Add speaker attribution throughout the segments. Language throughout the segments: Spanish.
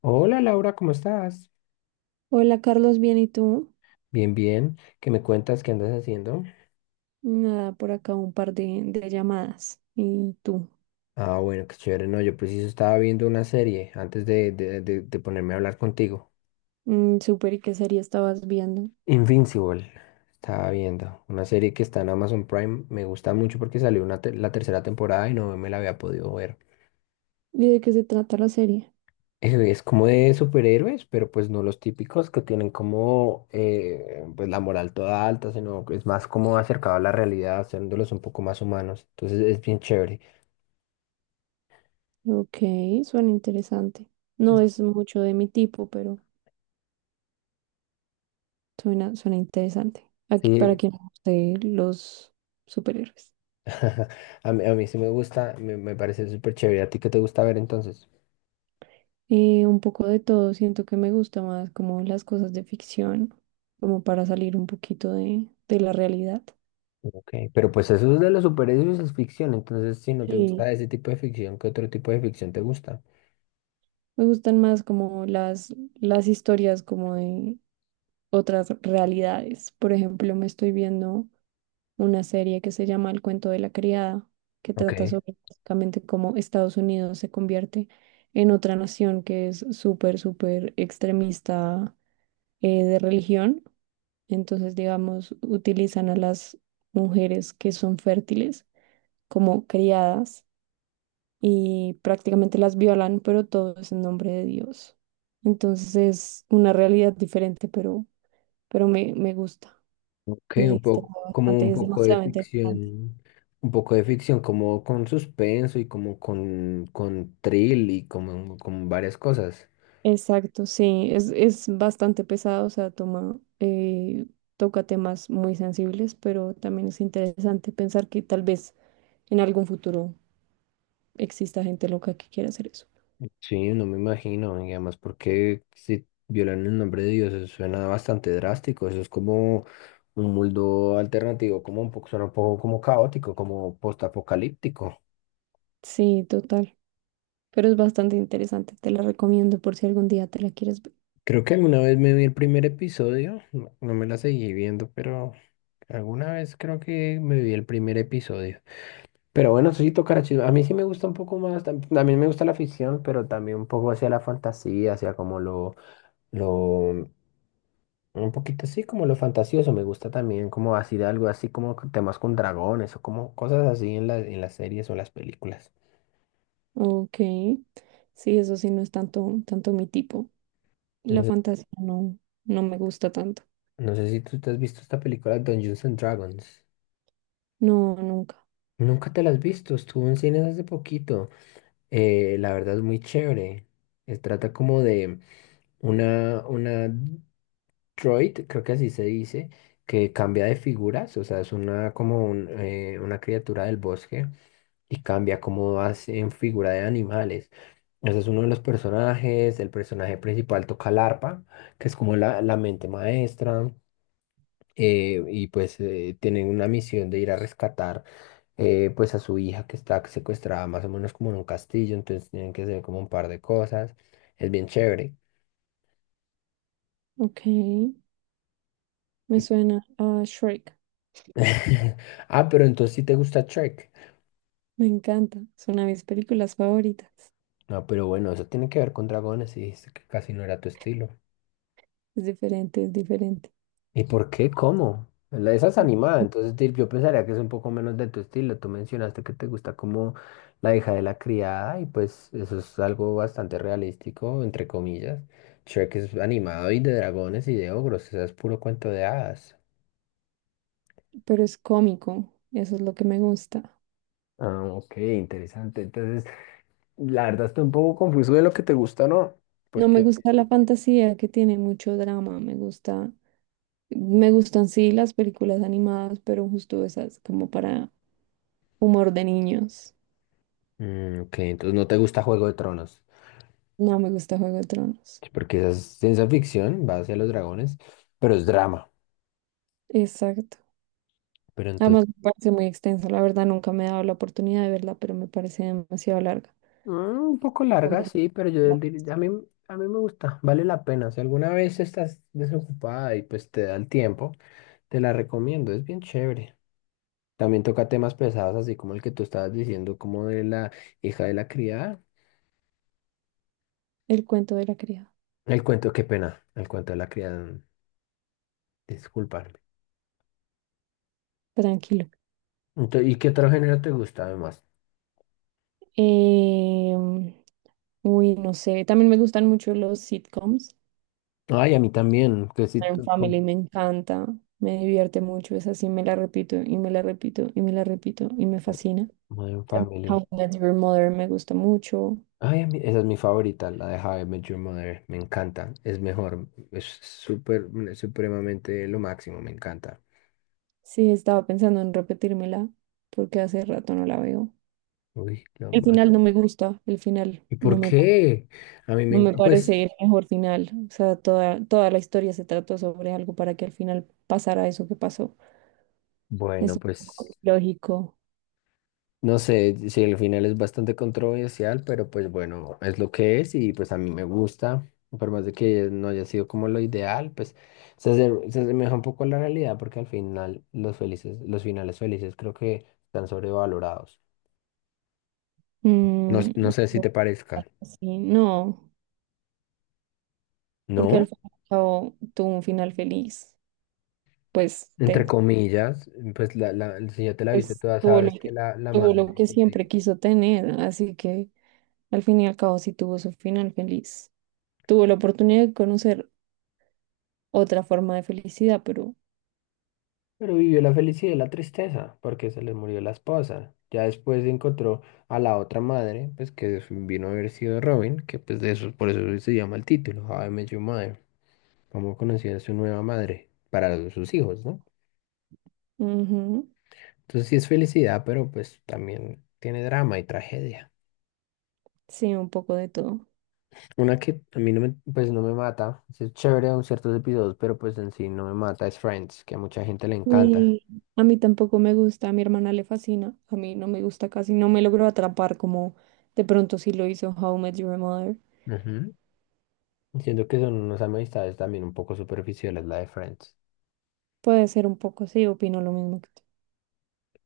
Speaker 1: Hola Laura, ¿cómo estás?
Speaker 2: Hola Carlos, bien, ¿y tú?
Speaker 1: Bien, bien. ¿Qué me cuentas? ¿Qué andas haciendo?
Speaker 2: Nada, por acá un par de llamadas. ¿Y tú?
Speaker 1: Ah, bueno, qué chévere. No, yo preciso estaba viendo una serie antes de ponerme a hablar contigo.
Speaker 2: Mm, súper, ¿y qué serie estabas viendo?
Speaker 1: Invincible. Estaba viendo una serie que está en Amazon Prime. Me gusta mucho porque salió la tercera temporada y no me la había podido ver.
Speaker 2: ¿Y de qué se trata la serie?
Speaker 1: Es como de superhéroes, pero pues no los típicos que tienen como pues la moral toda alta, sino que es más como acercado a la realidad, haciéndolos un poco más humanos. Entonces es bien chévere.
Speaker 2: Ok, suena interesante. No es mucho de mi tipo, pero suena interesante. Aquí para
Speaker 1: Sí,
Speaker 2: quien le guste los superhéroes.
Speaker 1: A mí sí me gusta, me parece súper chévere. ¿A ti qué te gusta ver entonces?
Speaker 2: Un poco de todo, siento que me gusta más como las cosas de ficción, como para salir un poquito de la realidad.
Speaker 1: Ok, pero pues eso es de los superhéroes, es ficción. Entonces, si no te
Speaker 2: Sí.
Speaker 1: gusta ese tipo de ficción, ¿qué otro tipo de ficción te gusta?
Speaker 2: Me gustan más como las historias como de otras realidades. Por ejemplo, me estoy viendo una serie que se llama El cuento de la criada, que
Speaker 1: Ok,
Speaker 2: trata sobre básicamente cómo Estados Unidos se convierte en otra nación que es súper extremista de religión. Entonces, digamos, utilizan a las mujeres que son fértiles como criadas y prácticamente las violan, pero todo es en nombre de Dios. Entonces es una realidad diferente, pero, me gusta.
Speaker 1: ok,
Speaker 2: Me
Speaker 1: un poco,
Speaker 2: distrajo
Speaker 1: como
Speaker 2: bastante, es demasiado interesante.
Speaker 1: un poco de ficción, como con suspenso y como con thrill y como con varias cosas.
Speaker 2: Exacto, sí, es bastante pesado, o sea, toma, toca temas muy sensibles, pero también es interesante pensar que tal vez en algún futuro exista gente loca que quiera hacer eso.
Speaker 1: Sí, no me imagino, y además porque si violan el nombre de Dios, eso suena bastante drástico, eso es como un mundo alternativo, como un poco, suena un poco como caótico, como postapocalíptico.
Speaker 2: Sí, total, pero es bastante interesante, te la recomiendo por si algún día te la quieres ver.
Speaker 1: Creo que alguna vez me vi el primer episodio, no, no me la seguí viendo, pero alguna vez creo que me vi el primer episodio. Pero bueno, sí tocará chido. A mí sí me gusta un poco más, también me gusta la ficción, pero también un poco hacia la fantasía, hacia como lo Un poquito así como lo fantasioso, me gusta también como así de algo así como con temas con dragones o como cosas así en en las series o las películas.
Speaker 2: Ok, sí, eso sí no es tanto mi tipo.
Speaker 1: No
Speaker 2: La
Speaker 1: sé,
Speaker 2: fantasía no, no me gusta tanto.
Speaker 1: no sé si tú te has visto esta película Dungeons and Dragons.
Speaker 2: No, nunca.
Speaker 1: Nunca te la has visto, estuvo en cines hace poquito. La verdad es muy chévere. Se trata como de una droid, creo que así se dice, que cambia de figuras, o sea, es una como un, una criatura del bosque y cambia cómo vas en figura de animales. Ese es uno de los personajes, el personaje principal toca el arpa, que es como la mente maestra, y pues tienen una misión de ir a rescatar, pues, a su hija que está secuestrada más o menos como en un castillo, entonces tienen que hacer como un par de cosas, es bien chévere.
Speaker 2: Ok, me
Speaker 1: Y-
Speaker 2: suena a Shrek.
Speaker 1: Ah, pero entonces sí te gusta Trek.
Speaker 2: Me encanta. Es una de mis películas favoritas.
Speaker 1: No, pero bueno, eso tiene que ver con dragones y dijiste que casi no era tu estilo.
Speaker 2: Es diferente.
Speaker 1: ¿Y por qué? ¿Cómo? La- Esa es animada, entonces yo pensaría que es un poco menos de tu estilo. Tú mencionaste que te gusta como la hija de la criada y pues eso es algo bastante realístico, entre comillas. Shrek es animado y de dragones y de ogros, eso es puro cuento de hadas.
Speaker 2: Pero es cómico. Eso es lo que me gusta.
Speaker 1: Ah, ok, interesante. Entonces, la verdad estoy un poco confuso de lo que te gusta, ¿no?
Speaker 2: No me
Speaker 1: Porque...
Speaker 2: gusta la fantasía que tiene mucho drama. Me gustan sí las películas animadas, pero justo esas como para humor de niños.
Speaker 1: Ok, entonces no te gusta Juego de Tronos,
Speaker 2: No me gusta Juego de Tronos.
Speaker 1: porque esa es ciencia ficción, va hacia los dragones, pero es drama.
Speaker 2: Exacto.
Speaker 1: Pero
Speaker 2: Además me parece muy extensa. La verdad nunca me he dado la oportunidad de verla, pero me parece demasiado larga.
Speaker 1: Un poco
Speaker 2: Con
Speaker 1: larga, sí, pero yo a mí me gusta, vale la pena. Si alguna vez estás desocupada y pues te da el tiempo, te la recomiendo, es bien chévere. También toca temas pesados, así como el que tú estabas diciendo, como de la hija de la criada.
Speaker 2: El cuento de la criada.
Speaker 1: El cuento, qué pena, el cuento de la criada, disculparme.
Speaker 2: Tranquilo.
Speaker 1: Entonces, ¿y qué otro género te gusta además?
Speaker 2: Em, no sé, también me gustan mucho los sitcoms.
Speaker 1: Ay, a mí también, que si...
Speaker 2: En Family me encanta, me divierte mucho, esa sí me la repito y me la repito y me la repito y me fascina.
Speaker 1: Modern
Speaker 2: También How
Speaker 1: Family.
Speaker 2: I Met Your Mother me gusta mucho.
Speaker 1: Ay, esa es mi favorita, la de How I Met Your Mother. Me encanta, es mejor, es súper, supremamente lo máximo, me encanta.
Speaker 2: Sí, estaba pensando en repetírmela porque hace rato no la veo.
Speaker 1: Uy, lo
Speaker 2: El final
Speaker 1: máximo.
Speaker 2: no me gusta, el final
Speaker 1: ¿Y
Speaker 2: no
Speaker 1: por
Speaker 2: me, pare-
Speaker 1: qué? A mí me
Speaker 2: no me
Speaker 1: encanta, pues,
Speaker 2: parece el mejor final. O sea, toda la historia se trató sobre algo para que al final pasara eso que pasó. Es
Speaker 1: bueno,
Speaker 2: un poco
Speaker 1: pues,
Speaker 2: lógico.
Speaker 1: no sé si el final es bastante controversial, pero pues bueno, es lo que es y pues a mí me gusta. Por más de que no haya sido como lo ideal, pues se, se asemeja un poco a la realidad porque al final los felices, los finales felices creo que están sobrevalorados. No, no sé si te parezca.
Speaker 2: Sí, no, porque al
Speaker 1: No,
Speaker 2: fin y al cabo tuvo un final feliz, pues
Speaker 1: entre
Speaker 2: Ted,
Speaker 1: comillas, pues si ya te la viste
Speaker 2: pues
Speaker 1: toda,
Speaker 2: tuvo
Speaker 1: sabes que la
Speaker 2: tuvo
Speaker 1: madre
Speaker 2: lo
Speaker 1: y
Speaker 2: que
Speaker 1: los
Speaker 2: siempre
Speaker 1: hijos.
Speaker 2: quiso tener, así que al fin y al cabo sí tuvo su final feliz. Tuvo la oportunidad de conocer otra forma de felicidad, pero
Speaker 1: Pero vivió la felicidad y la tristeza, porque se le murió la esposa. Ya después encontró a la otra madre, pues que vino a haber sido Robin, que pues de eso, por eso se llama el título, How I Met Your Mother, cómo conocía a su nueva madre para sus hijos, ¿no?
Speaker 2: ujú,
Speaker 1: Entonces sí es felicidad, pero pues también tiene drama y tragedia.
Speaker 2: sí, un poco de todo.
Speaker 1: Una que a mí no me, pues no me mata, sí es chévere en ciertos episodios, pero pues en sí no me mata, es Friends, que a mucha gente le encanta.
Speaker 2: Y a mí tampoco me gusta, a mi hermana le fascina, a mí no me gusta casi, no me logró atrapar como de pronto sí lo hizo How I Met Your Mother.
Speaker 1: Ujú. Siento que son unas amistades también un poco superficiales, la de Friends.
Speaker 2: Puede ser un poco, sí, opino lo mismo que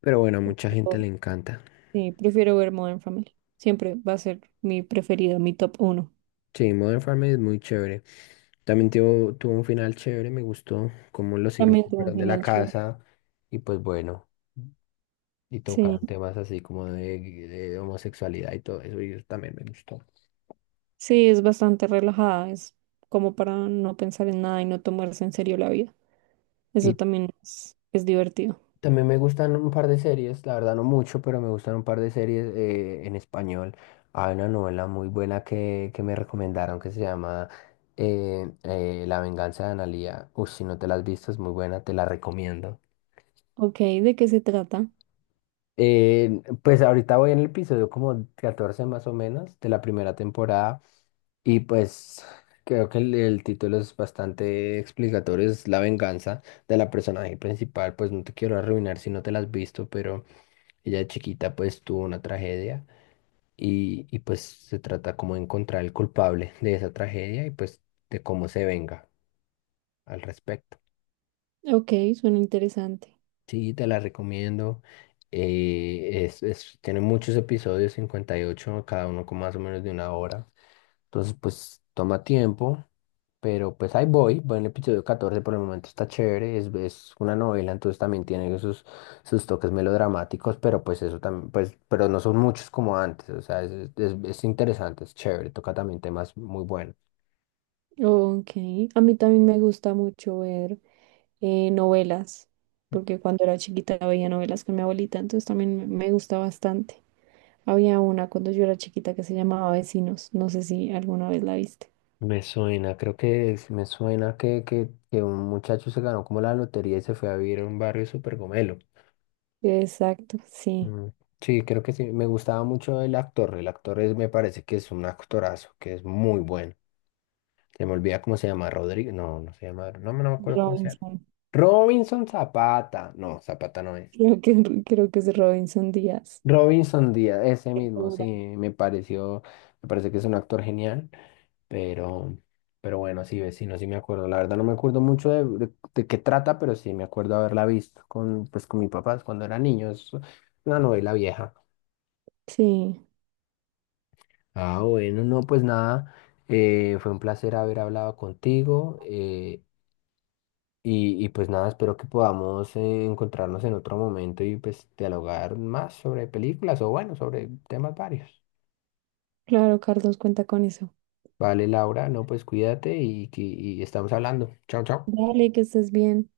Speaker 1: Pero bueno, a mucha gente le
Speaker 2: tú.
Speaker 1: encanta.
Speaker 2: Sí, prefiero ver Modern Family. Siempre va a ser mi preferido, mi top uno.
Speaker 1: Sí, Modern Family es muy chévere. También tuvo un final chévere, me gustó cómo los hijos
Speaker 2: También
Speaker 1: se
Speaker 2: tiene un
Speaker 1: fueron de la
Speaker 2: final chévere.
Speaker 1: casa y pues bueno, y
Speaker 2: Sí,
Speaker 1: tocaron temas así como de homosexualidad y todo eso, y eso también me gustó.
Speaker 2: sí, es bastante relajada. Es como para no pensar en nada y no tomarse en serio la vida. Eso
Speaker 1: Y
Speaker 2: también es divertido.
Speaker 1: también me gustan un par de series, la verdad no mucho, pero me gustan un par de series, en español. Hay una novela muy buena que me recomendaron que se llama, La venganza de Analía. Uy, si no te la has visto, es muy buena, te la recomiendo.
Speaker 2: Ok, ¿de qué se trata?
Speaker 1: Pues ahorita voy en el episodio como 14 más o menos de la primera temporada y pues creo que el título es bastante explicatorio, es La venganza de la personaje principal. Pues no te quiero arruinar si no te la has visto, pero... Ella de chiquita pues tuvo una tragedia y pues se trata como de encontrar el culpable de esa tragedia y pues de cómo se venga al respecto.
Speaker 2: Ok, suena interesante.
Speaker 1: Sí, te la recomiendo. Tiene muchos episodios, 58, cada uno con más o menos de una hora. Entonces pues toma tiempo. Pero pues ahí voy, voy en el episodio 14, por el momento está chévere, es una novela, entonces también tiene sus, toques melodramáticos, pero pues eso también, pues, pero no son muchos como antes, o sea, es interesante, es chévere, toca también temas muy buenos.
Speaker 2: Ok, a mí también me gusta mucho ver novelas, porque cuando era chiquita veía novelas con mi abuelita, entonces también me gusta bastante. Había una cuando yo era chiquita que se llamaba Vecinos. No sé si alguna vez la viste.
Speaker 1: Me suena, creo que me suena que un muchacho se ganó como la lotería y se fue a vivir a un barrio súper gomelo.
Speaker 2: Exacto, sí.
Speaker 1: Mm, sí, creo que sí, me gustaba mucho el actor es, me parece que es un actorazo, que es muy bueno. Se me olvida cómo se llama, Rodrigo. No, no se llama. No, no me acuerdo cómo se llama.
Speaker 2: Robinson.
Speaker 1: Robinson Zapata. No, Zapata no es.
Speaker 2: Creo que es Robinson Díaz.
Speaker 1: Robinson Díaz, ese mismo, sí,
Speaker 2: Segura.
Speaker 1: me pareció, me parece que es un actor genial, pero, pero bueno, sí, vecino, sí me acuerdo. La verdad no me acuerdo mucho de qué trata, pero sí me acuerdo haberla visto con, pues, con mis papás cuando era niño. Es una novela vieja.
Speaker 2: Sí,
Speaker 1: Ah, bueno, no, pues nada. Fue un placer haber hablado contigo. Y pues nada, espero que podamos encontrarnos en otro momento y pues dialogar más sobre películas o bueno, sobre temas varios.
Speaker 2: claro, Carlos, cuenta con eso.
Speaker 1: Vale, Laura, no, pues cuídate y, y estamos hablando. Chao, chao.
Speaker 2: Dale, que estés bien.